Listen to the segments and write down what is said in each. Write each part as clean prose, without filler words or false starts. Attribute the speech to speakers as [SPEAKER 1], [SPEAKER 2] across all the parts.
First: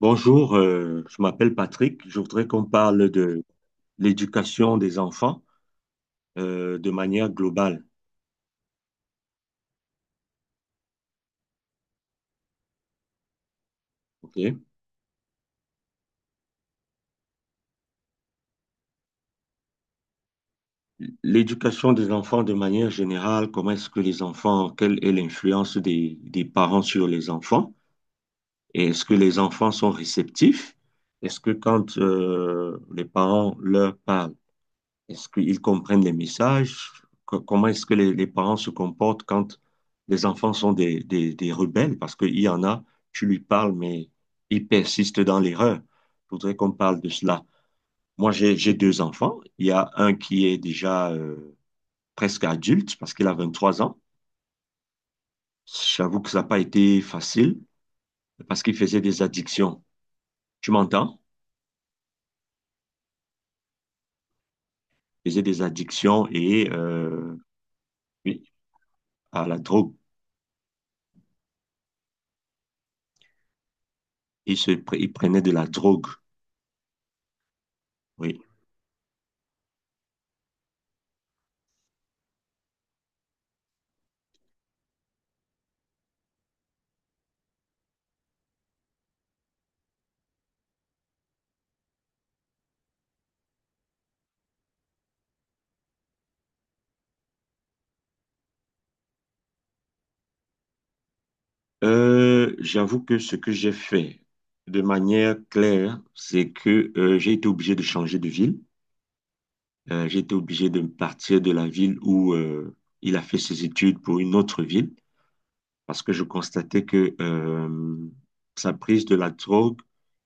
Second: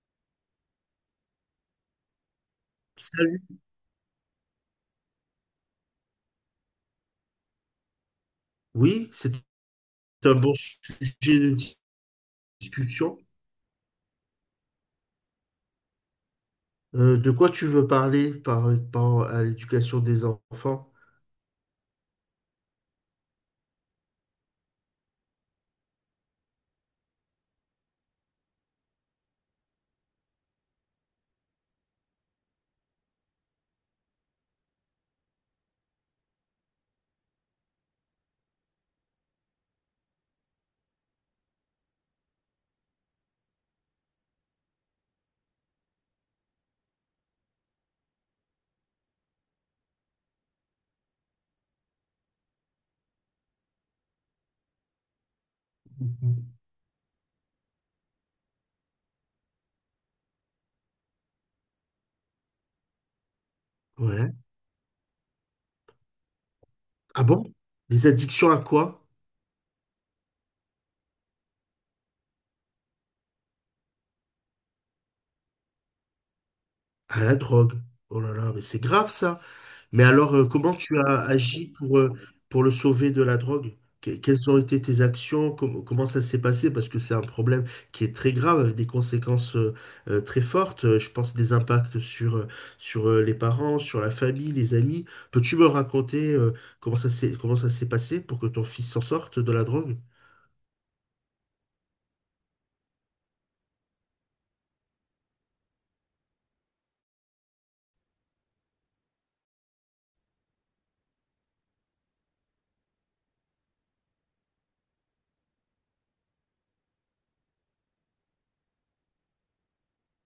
[SPEAKER 1] Bonjour, je m'appelle Patrick. Je voudrais qu'on parle de
[SPEAKER 2] Salut.
[SPEAKER 1] l'éducation des enfants de manière globale.
[SPEAKER 2] Oui, c'est un bon sujet de discussion.
[SPEAKER 1] Ok.
[SPEAKER 2] De quoi tu veux parler par rapport à l'éducation des enfants?
[SPEAKER 1] L'éducation des enfants de manière générale, comment est-ce que les enfants, quelle est l'influence des parents sur les enfants? Et est-ce que les enfants sont réceptifs? Est-ce que quand les parents leur parlent, est-ce qu'ils comprennent les messages? Comment est-ce que les parents se comportent quand les enfants sont des rebelles? Parce qu'il y en a, tu lui parles, mais ils persistent dans l'erreur. Je voudrais qu'on parle de cela. Moi, j'ai deux enfants. Il y a un qui est déjà presque adulte parce qu'il a 23 ans. J'avoue que ça n'a
[SPEAKER 2] Mhm.
[SPEAKER 1] pas été facile parce qu'il faisait des addictions. Tu m'entends?
[SPEAKER 2] Ouais.
[SPEAKER 1] Il faisait des addictions et
[SPEAKER 2] Ah bon? Les
[SPEAKER 1] oui,
[SPEAKER 2] addictions à quoi?
[SPEAKER 1] à la drogue. Il prenait de la drogue.
[SPEAKER 2] À la drogue. Oh là
[SPEAKER 1] Oui.
[SPEAKER 2] là, mais c'est grave ça. Mais alors, comment tu as agi pour le sauver de la drogue? Quelles ont été tes actions? Comment ça s'est passé? Parce que c'est un problème qui est très grave, avec des conséquences très fortes. Je pense des impacts sur, sur les parents, sur la famille, les amis. Peux-tu me raconter comment ça s'est passé pour que ton fils s'en sorte de la drogue?
[SPEAKER 1] J'avoue que ce que j'ai fait de manière claire, c'est que j'ai été obligé de changer de ville. J'ai été obligé de partir de la ville où il a fait ses études pour une autre ville parce que je constatais que sa prise de la drogue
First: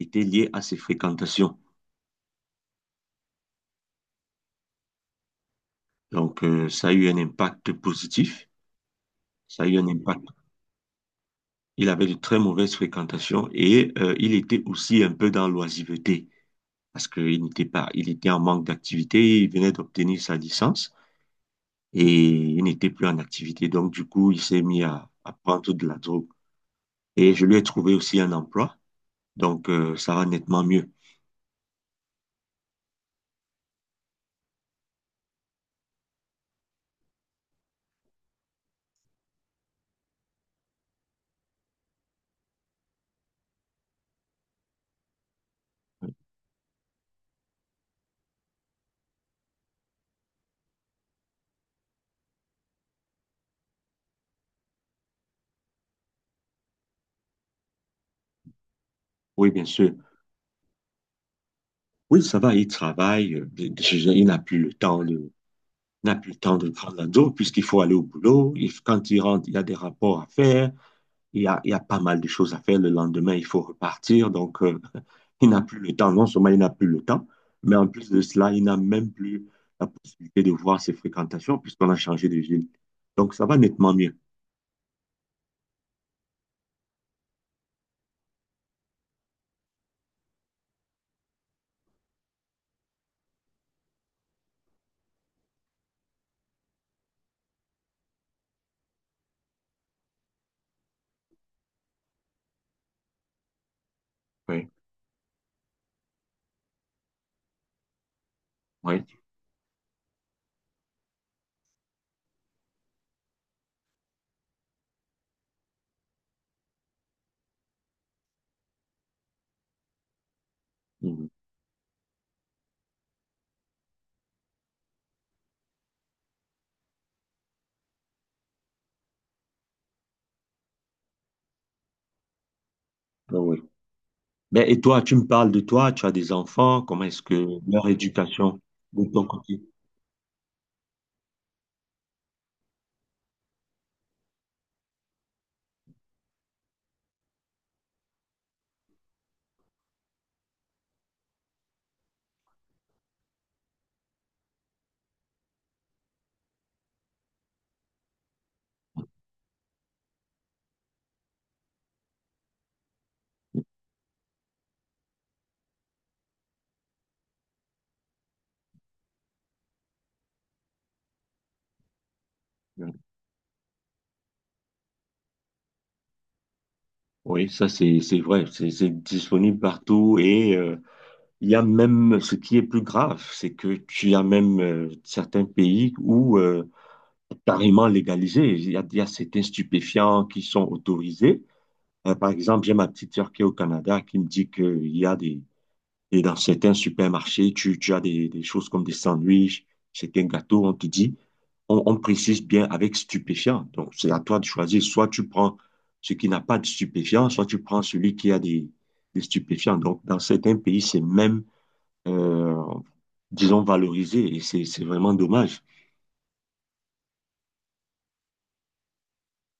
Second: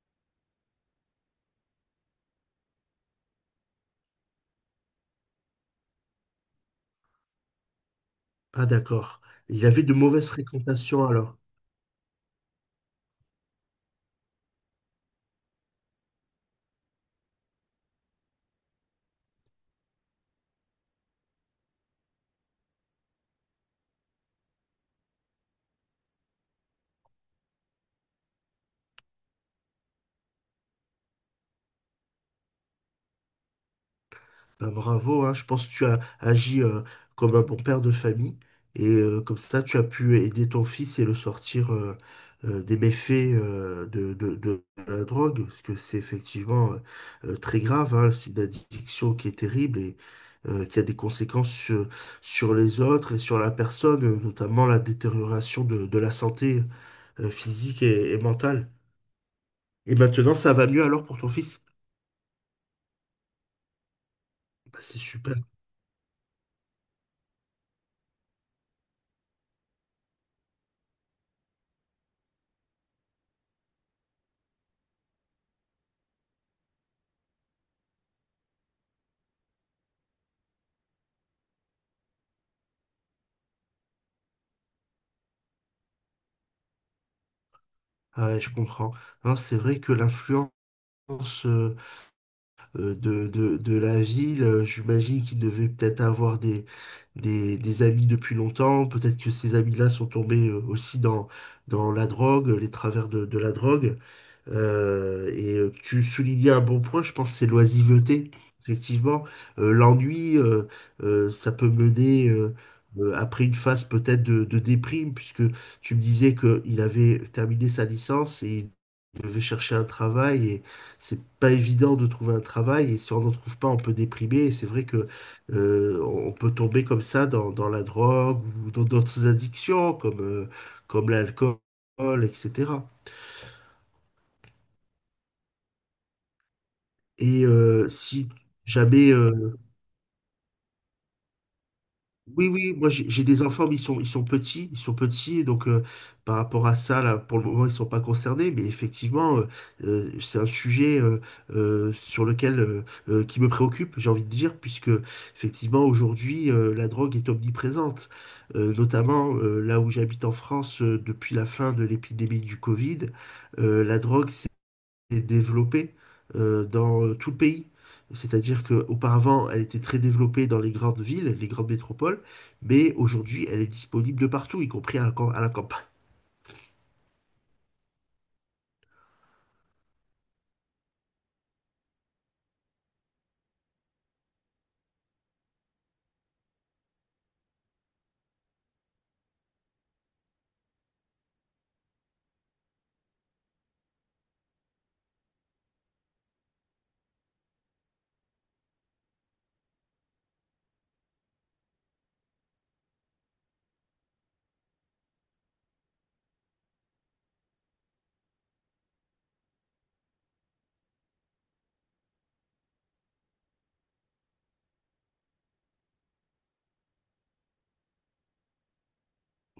[SPEAKER 1] était liée à ses fréquentations. Donc, ça a eu un impact positif.
[SPEAKER 2] Ah d'accord.
[SPEAKER 1] Ça
[SPEAKER 2] Il
[SPEAKER 1] a eu
[SPEAKER 2] avait
[SPEAKER 1] un
[SPEAKER 2] de
[SPEAKER 1] impact.
[SPEAKER 2] mauvaises fréquentations alors.
[SPEAKER 1] Il avait de très mauvaises fréquentations et il était aussi un peu dans l'oisiveté. Parce qu'il n'était pas, il était en manque d'activité, il venait d'obtenir sa licence et il n'était plus en activité. Donc, du coup, il s'est mis à prendre de la drogue. Et je lui ai trouvé aussi un emploi, donc ça va nettement mieux.
[SPEAKER 2] Bah, bravo, hein. Je pense que tu as agi comme un bon père de famille et comme ça tu as pu aider ton fils et le sortir des méfaits de la drogue, parce que c'est effectivement très grave, hein, c'est une addiction qui est terrible et qui a des conséquences sur, sur les autres et sur la personne, notamment la détérioration de la santé physique et mentale.
[SPEAKER 1] Oui, bien sûr.
[SPEAKER 2] Et maintenant ça va mieux alors pour ton fils?
[SPEAKER 1] Oui, ça va, il travaille, il n'a plus le
[SPEAKER 2] Bah, c'est
[SPEAKER 1] temps
[SPEAKER 2] super.
[SPEAKER 1] de prendre la drogue puisqu'il faut aller au boulot. Quand il rentre, il y a des rapports à faire. Il y a pas mal de choses à faire. Le lendemain, il faut repartir. Donc, il n'a plus le temps. Non seulement il n'a plus le temps, mais en plus de cela, il n'a même plus la possibilité de voir ses fréquentations puisqu'on a changé de ville. Donc, ça va nettement mieux.
[SPEAKER 2] Ah ouais, je comprends. Hein, c'est vrai que l'influence sens, de la ville. J'imagine qu'il devait peut-être avoir des, des amis depuis longtemps. Peut-être que ces amis-là sont tombés aussi dans, dans la drogue, les travers de la drogue.
[SPEAKER 1] Oui,
[SPEAKER 2] Et tu soulignais un bon point, je pense, c'est l'oisiveté.
[SPEAKER 1] oui.
[SPEAKER 2] Effectivement, l'ennui, ça peut mener après une phase peut-être de déprime, puisque tu me disais qu'il avait terminé sa licence et il devait chercher un travail, et c'est
[SPEAKER 1] Mhm.
[SPEAKER 2] pas évident de trouver un travail, et si on n'en trouve pas, on peut déprimer, et c'est vrai que on peut tomber comme ça dans, dans la drogue ou dans d'autres addictions comme, comme l'alcool, etc.
[SPEAKER 1] Ah oui. Ben, et toi, tu me parles de toi, tu as des enfants, comment est-ce que
[SPEAKER 2] Et
[SPEAKER 1] leur
[SPEAKER 2] si
[SPEAKER 1] éducation de
[SPEAKER 2] jamais,
[SPEAKER 1] ton côté?
[SPEAKER 2] Oui, oui, moi j'ai des enfants, mais ils sont petits, donc par rapport à ça, là, pour le moment, ils sont pas concernés, mais effectivement, c'est un sujet sur lequel qui me préoccupe, j'ai envie de dire, puisque effectivement aujourd'hui, la drogue est omniprésente. Notamment là où j'habite en France depuis la fin de l'épidémie du Covid, la drogue est développée dans tout le pays. C'est-à-dire qu'auparavant, elle était très développée dans les grandes villes, les grandes métropoles, mais aujourd'hui, elle est disponible de partout, y compris à la, à la campagne.
[SPEAKER 1] Oui, ça c'est vrai, c'est disponible partout et il y a même ce qui est plus grave, c'est que tu as même certains pays où carrément légalisé. Il y a certains stupéfiants qui sont autorisés. Par exemple, j'ai ma petite sœur qui est au Canada qui me dit qu'il y a et dans certains supermarchés, tu as des, choses comme des sandwichs, certains gâteaux, on te dit, on précise bien avec stupéfiant. Donc, c'est à toi de choisir. Soit tu prends ce qui n'a pas de stupéfiant, soit tu prends celui qui a des stupéfiants. Donc, dans certains pays, c'est même euh, disons, valorisé. Et c'est vraiment dommage.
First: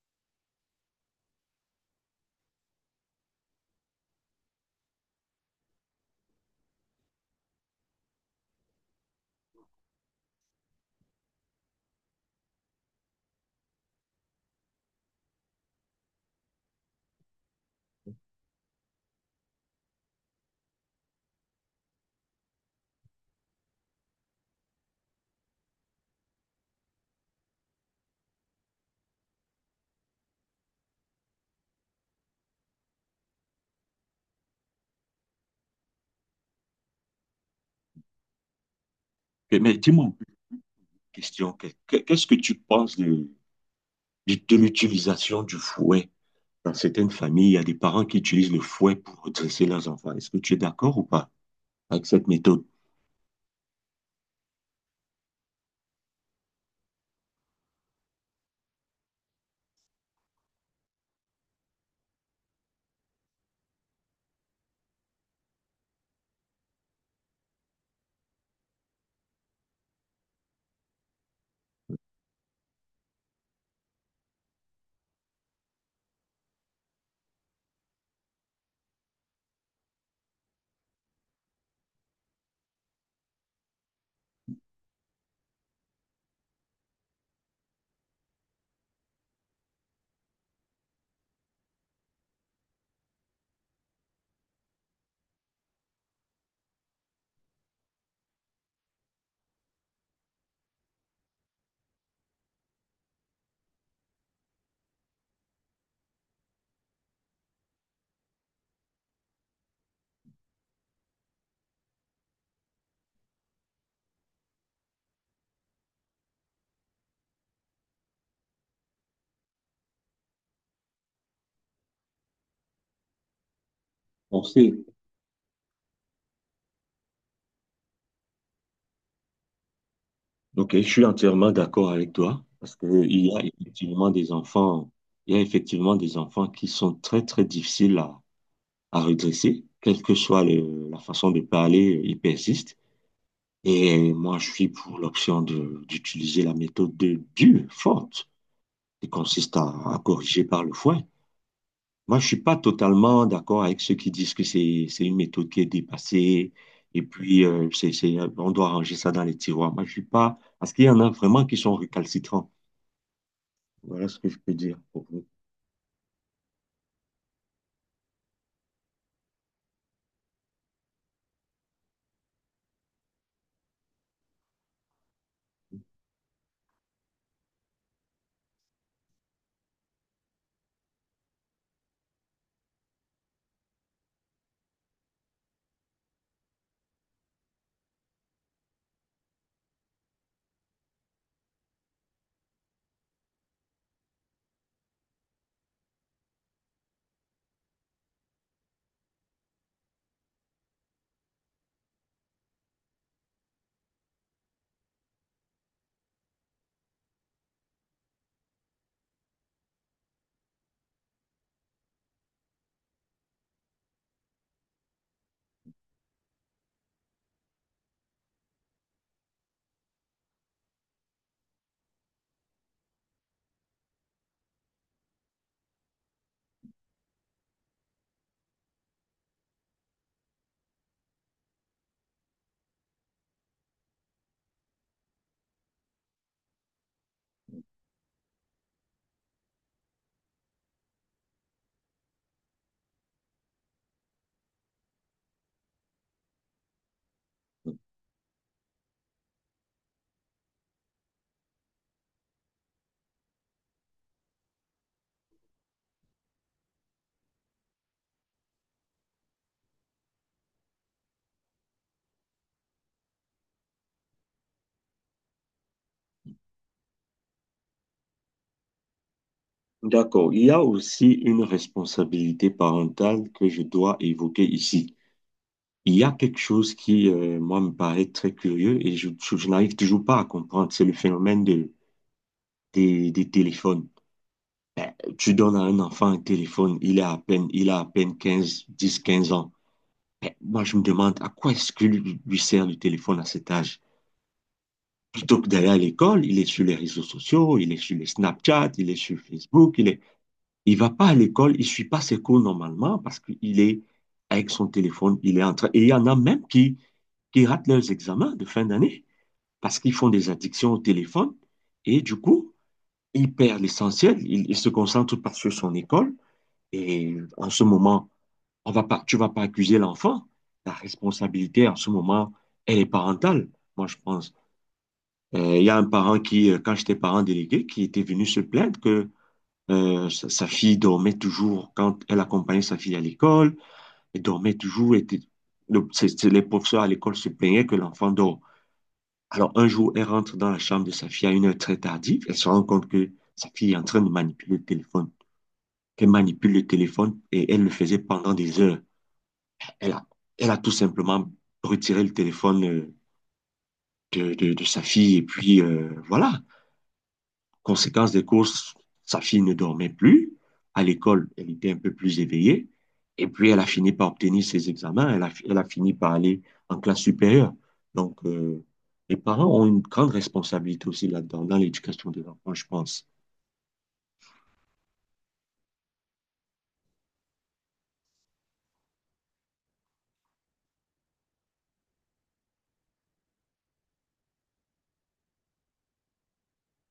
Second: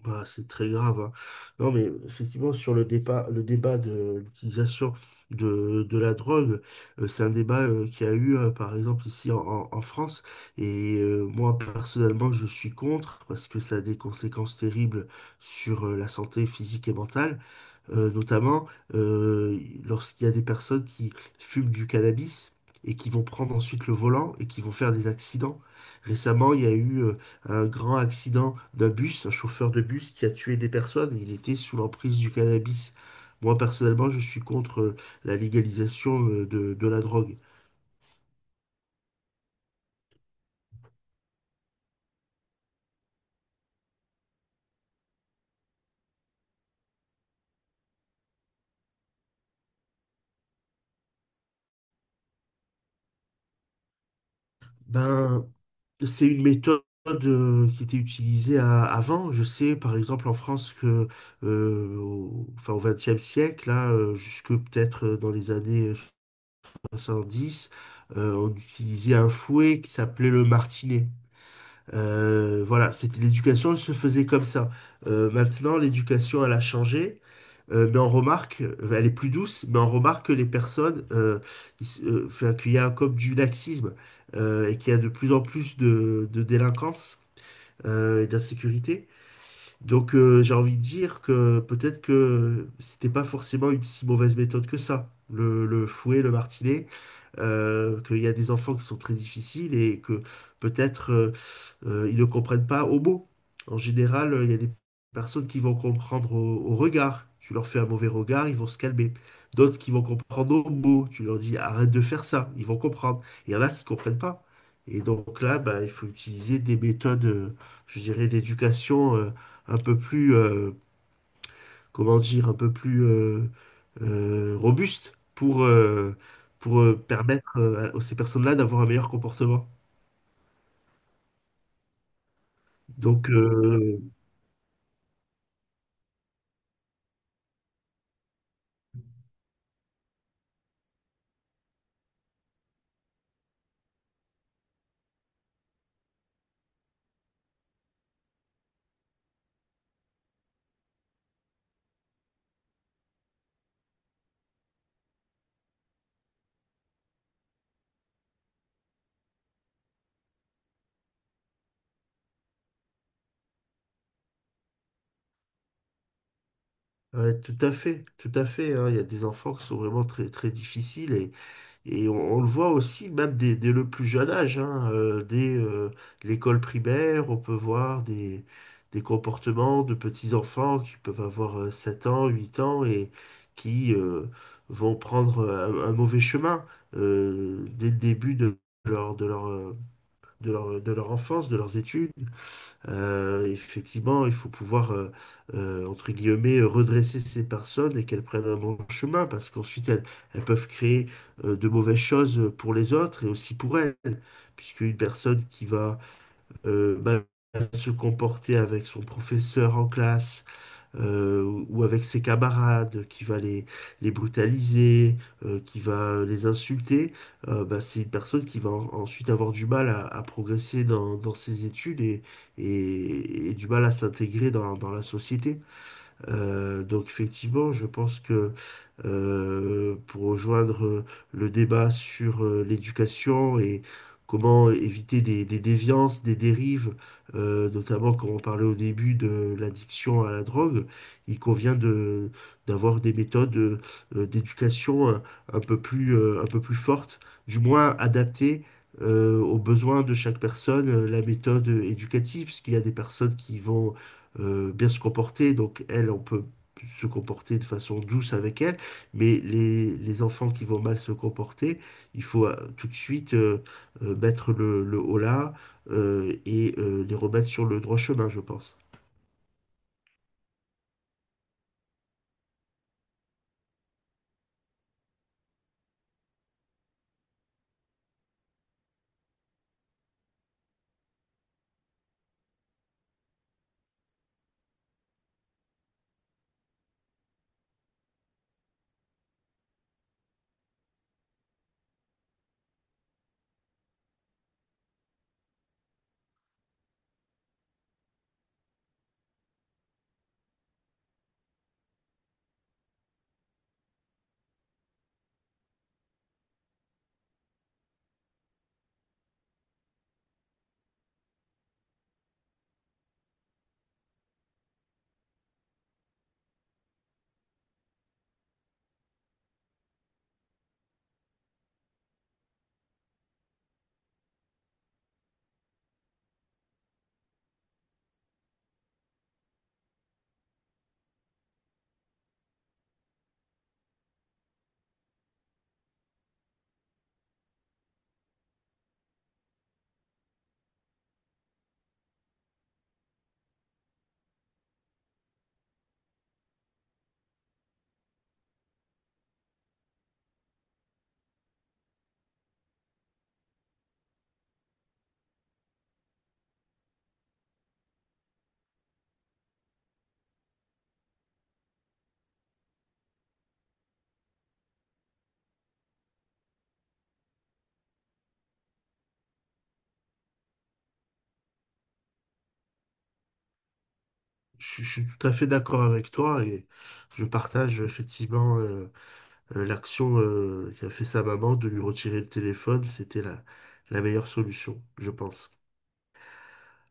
[SPEAKER 2] Bah, c'est très grave, hein. Non, mais effectivement, sur le débat de l'utilisation de la drogue, c'est un débat qui a eu, par exemple, ici en, en France. Moi, personnellement, je suis contre parce que ça a des conséquences terribles sur la santé physique et mentale. Notamment lorsqu'il y a des personnes qui fument du cannabis et qui vont prendre ensuite le volant et qui vont faire des accidents. Récemment, il y a eu un grand accident d'un bus, un chauffeur de bus qui a tué des personnes. Il était sous l'emprise du cannabis. Moi, personnellement, je suis contre la légalisation de la drogue.
[SPEAKER 1] Et mais dis-moi un peu une question. Qu'est-ce que tu penses de l'utilisation du fouet? Dans certaines familles, il y a des parents qui utilisent le fouet pour dresser leurs enfants. Est-ce que tu es d'accord ou pas avec cette méthode?
[SPEAKER 2] Ben, c'est une méthode qui était utilisée avant. Je sais, par exemple, en France, que, au, enfin, au XXe siècle, là, jusque peut-être dans les années 70, on utilisait un fouet qui s'appelait le martinet. Voilà, c'était l'éducation, elle se faisait comme ça. Maintenant, l'éducation, elle a changé, mais on remarque, elle est plus douce, mais on remarque que les personnes, enfin, qu'il y a comme du laxisme et qu'il y a de plus en plus de délinquance et d'insécurité. Donc, j'ai envie de dire que peut-être que c'était pas forcément une si mauvaise méthode que ça, le fouet, le martinet, qu'il y a des enfants qui sont très difficiles et que peut-être ils ne comprennent pas au mot. En général, il y a des personnes qui vont comprendre au, au regard. Tu leur fais un mauvais regard, ils vont se calmer. D'autres qui vont comprendre au mot. Tu leur dis arrête de faire ça, ils vont comprendre. Il y en a qui ne comprennent pas. Et donc là, bah, il faut utiliser des méthodes, je dirais, d'éducation un peu plus, comment dire, un peu plus
[SPEAKER 1] On sait.
[SPEAKER 2] robustes pour permettre à ces personnes-là d'avoir un meilleur comportement.
[SPEAKER 1] Ok, je suis entièrement d'accord avec toi parce que
[SPEAKER 2] Donc, euh,
[SPEAKER 1] il y a effectivement des enfants qui sont très, très difficiles à redresser, quelle que soit la façon de parler, ils persistent. Et moi, je suis pour l'option d'utiliser la méthode de dure, forte, qui consiste à corriger par le foin. Moi, je suis pas totalement d'accord avec ceux qui disent que c'est une méthode qui est dépassée et puis on doit ranger ça dans les tiroirs. Moi, je suis pas, parce qu'il y en a vraiment qui sont récalcitrants. Voilà ce que je peux dire pour vous.
[SPEAKER 2] Ouais, tout à fait, tout à fait, hein. Il y a des enfants qui sont vraiment très, très difficiles et on le voit aussi même dès, dès le plus jeune âge, hein, dès l'école primaire, on peut voir des comportements de petits-enfants qui peuvent avoir 7 ans, 8 ans et qui vont prendre un mauvais chemin dès le début de leur, de leur, de leur, de leur enfance, de leurs études. Effectivement, il faut pouvoir, entre guillemets, redresser ces personnes et qu'elles prennent un bon chemin, parce qu'ensuite, elles, elles peuvent créer de mauvaises choses pour les autres et aussi pour elles, puisqu'une personne qui va mal se comporter avec son professeur en classe, ou avec ses camarades, qui va les brutaliser, qui va les insulter, bah, c'est une personne qui va ensuite avoir du mal à progresser dans, dans ses études et et du mal à s'intégrer dans, dans la société. Donc effectivement, je pense que pour rejoindre le débat sur l'éducation et comment éviter des déviances, des dérives, notamment comme on parlait au début de l'addiction à la drogue. Il convient de, d'avoir des méthodes d'éducation un peu plus fortes, du moins adaptées aux besoins de chaque personne, la méthode éducative, parce qu'il y a des personnes qui vont bien se comporter, donc elles, on peut se comporter de façon douce avec elles. Mais les enfants qui vont mal se comporter, il faut tout de suite mettre le holà et les remettre sur le droit chemin, je pense.
[SPEAKER 1] D'accord. Il y a aussi une responsabilité parentale que je dois évoquer ici. Il y a quelque chose qui, moi, me paraît très curieux et je n'arrive toujours pas à comprendre. C'est le phénomène des téléphones. Tu donnes à un enfant un téléphone, il a à peine 15 ans. Mais moi, je me demande à quoi est-ce que lui sert le téléphone à cet âge? Plutôt que d'aller à l'école, il est sur les réseaux sociaux, il est sur les Snapchat, il est sur Facebook, il est... Il va pas à l'école, il suit pas ses cours normalement parce qu'il est avec son téléphone, il est en train... Et il y en a même qui ratent leurs examens de fin d'année parce qu'ils font des addictions au téléphone et du coup, ils perdent l'essentiel, ils se concentrent tout par sur son école et en ce moment, on va pas, tu vas pas accuser l'enfant. La responsabilité en ce moment, elle est parentale, moi je pense. Il y a un parent qui, quand j'étais parent délégué, qui était venu se plaindre que sa fille dormait toujours quand elle accompagnait sa fille à l'école, elle dormait toujours, était, les professeurs à l'école se plaignaient que l'enfant dort. Alors, un jour, elle rentre dans la chambre de sa fille à une heure très tardive. Elle se rend compte que sa fille est en train de manipuler le téléphone, qu'elle manipule le téléphone et elle le faisait pendant des heures. Elle a, elle a tout simplement retiré le téléphone de sa fille et puis voilà. Conséquence des courses, sa fille ne dormait plus. À l'école, elle était un peu plus éveillée. Et puis, elle a fini par obtenir ses examens. Elle a fini par aller en classe supérieure. Donc, les parents ont une grande responsabilité aussi là-dedans, dans l'éducation des enfants, je pense.
[SPEAKER 2] Je suis tout à fait d'accord avec toi et je partage effectivement l'action qu'a fait sa maman de lui retirer le téléphone. C'était la, la meilleure solution, je pense.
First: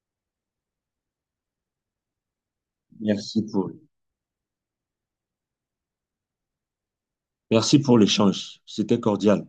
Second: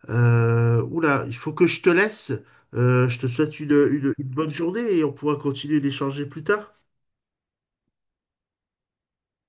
[SPEAKER 2] Oula, il faut que je te laisse. Je te
[SPEAKER 1] Merci
[SPEAKER 2] souhaite
[SPEAKER 1] pour,
[SPEAKER 2] une, une bonne journée et on pourra continuer d'échanger plus tard.
[SPEAKER 1] merci pour l'échange. C'était cordial.